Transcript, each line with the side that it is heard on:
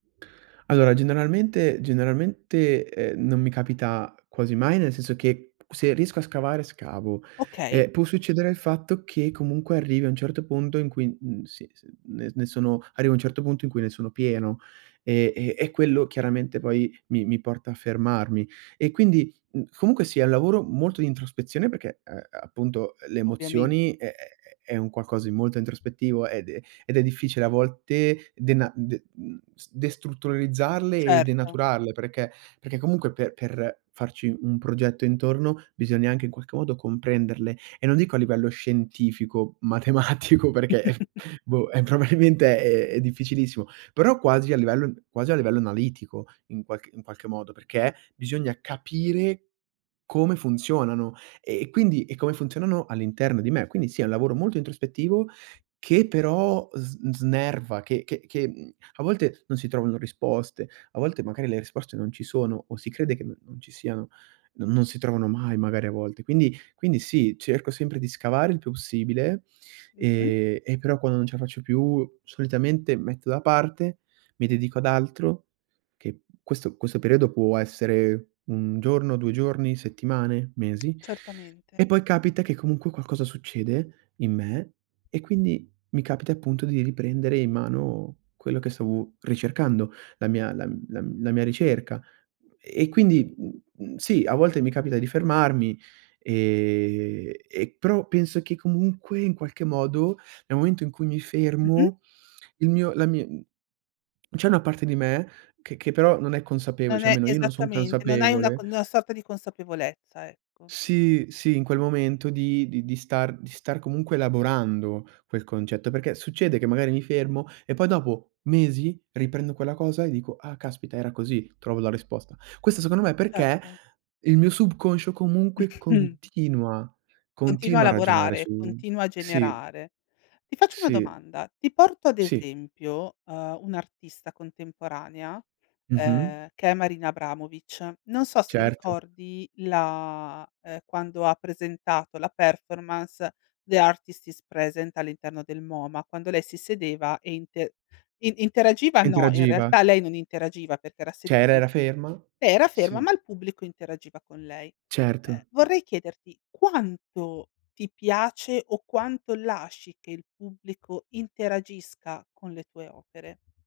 right: Allora, generalmente generalmente, eh, non mi capita quasi mai, nel senso che se riesco a scavare, scavo.
left: Okay.
right: Eh, può succedere il fatto che comunque arrivi a un certo punto in cui, mhmm, si s n ne sono arrivi a un certo punto in cui ne sono pieno. Eh, e e quello chiaramente poi mi mi porta a fermarmi. E quindi, mhmm, comunque sia è un lavoro molto di introspezione perché, eh, appunto le
left: Ovviamente.
right: emozioni è è è un qualcosa di molto introspettivo ed è ed è difficile a volte dena de mhmm, destrutturalizzarle e
left: Certo.
right: denaturarle, perché? Perché comunque pe per farci un progetto intorno bisogna anche in qualche modo comprenderle e non dico a livello scientifico, matematico perché boh, eh, probabilmente è è difficilissimo, però quasi a livello quasi a livello analitico, in qualc in qualche modo, perché bisogna capire come funzionano e quindi e come funzionano all'interno di me. Quindi sì è un lavoro molto introspettivo che però sn snerva, che che che mhmm, a volte non si trovano risposte, a volte magari le risposte non ci sono o si crede che n non ci siano, non non si trovano mai magari a volte. Quindi quindi sì, cerco sempre di scavare il più possibile,
left: Mh-mh.
right: ehm, e però quando non ce la faccio più, solitamente metto da parte, mi dedico ad altro, che questo questo periodo può essere 1 giorno, 2 giorni, settimane, mesi,
left: Certamente.
right: e poi capita che comunque qualcosa succede in me e quindi mi capita appunto di riprendere in mano quello che stavo ricercando, la mia la m la mia ricerca. E quindi, mh, mh, sì, a volte mi capita di fermarmi e e però penso che comunque in qualche modo, nel momento in cui mi
left: Mh-mh.
right: fermo, il mio la mi c'è una parte di me che che però non è consapevole,
left: Non
right: cioè
left: è
right: almeno io non son
left: esattamente, non hai una c
right: consapevole
left: una sorta di consapevolezza, ecco.
right: Sì, sì, in quel momento di di di star di star comunque elaborando quel concetto, perché succede che magari mi fermo e poi dopo mesi riprendo quella cosa e dico: "Ah caspita, era così", trovo la risposta. Questo secondo me perché
left: Certo.
right: il mio subconscio comunque
left: Mh-mh.
right: continua
left: Continua a
right: continua a ragionare
left: lavorare,
right: su
left: continua a
right: sì.
left: generare. Ti faccio una
right: Sì,
left: domanda, ti porto ad
right: sì.
left: esempio, ehm, un'artista contemporanea,
right: Mh-mh.
left: ehm, che è Marina Abramovic. Non so se
right: Certo.
left: ricordi la, ehm, quando ha presentato la performance "The Artist is Present" all'interno del MOMA, quando lei si sedeva e inte i interagiva no, in
right: Interagiva.
left: realtà lei non interagiva perché era se
right: C'era,
left: lei
right: era ferma
left: era ferma,
right: sì.
left: ma il pubblico interagiva con lei.
right: Certo.
left: Eh, vorrei chiederti quanto ti piace o quanto lasci che il pubblico interagisca con le tue opere?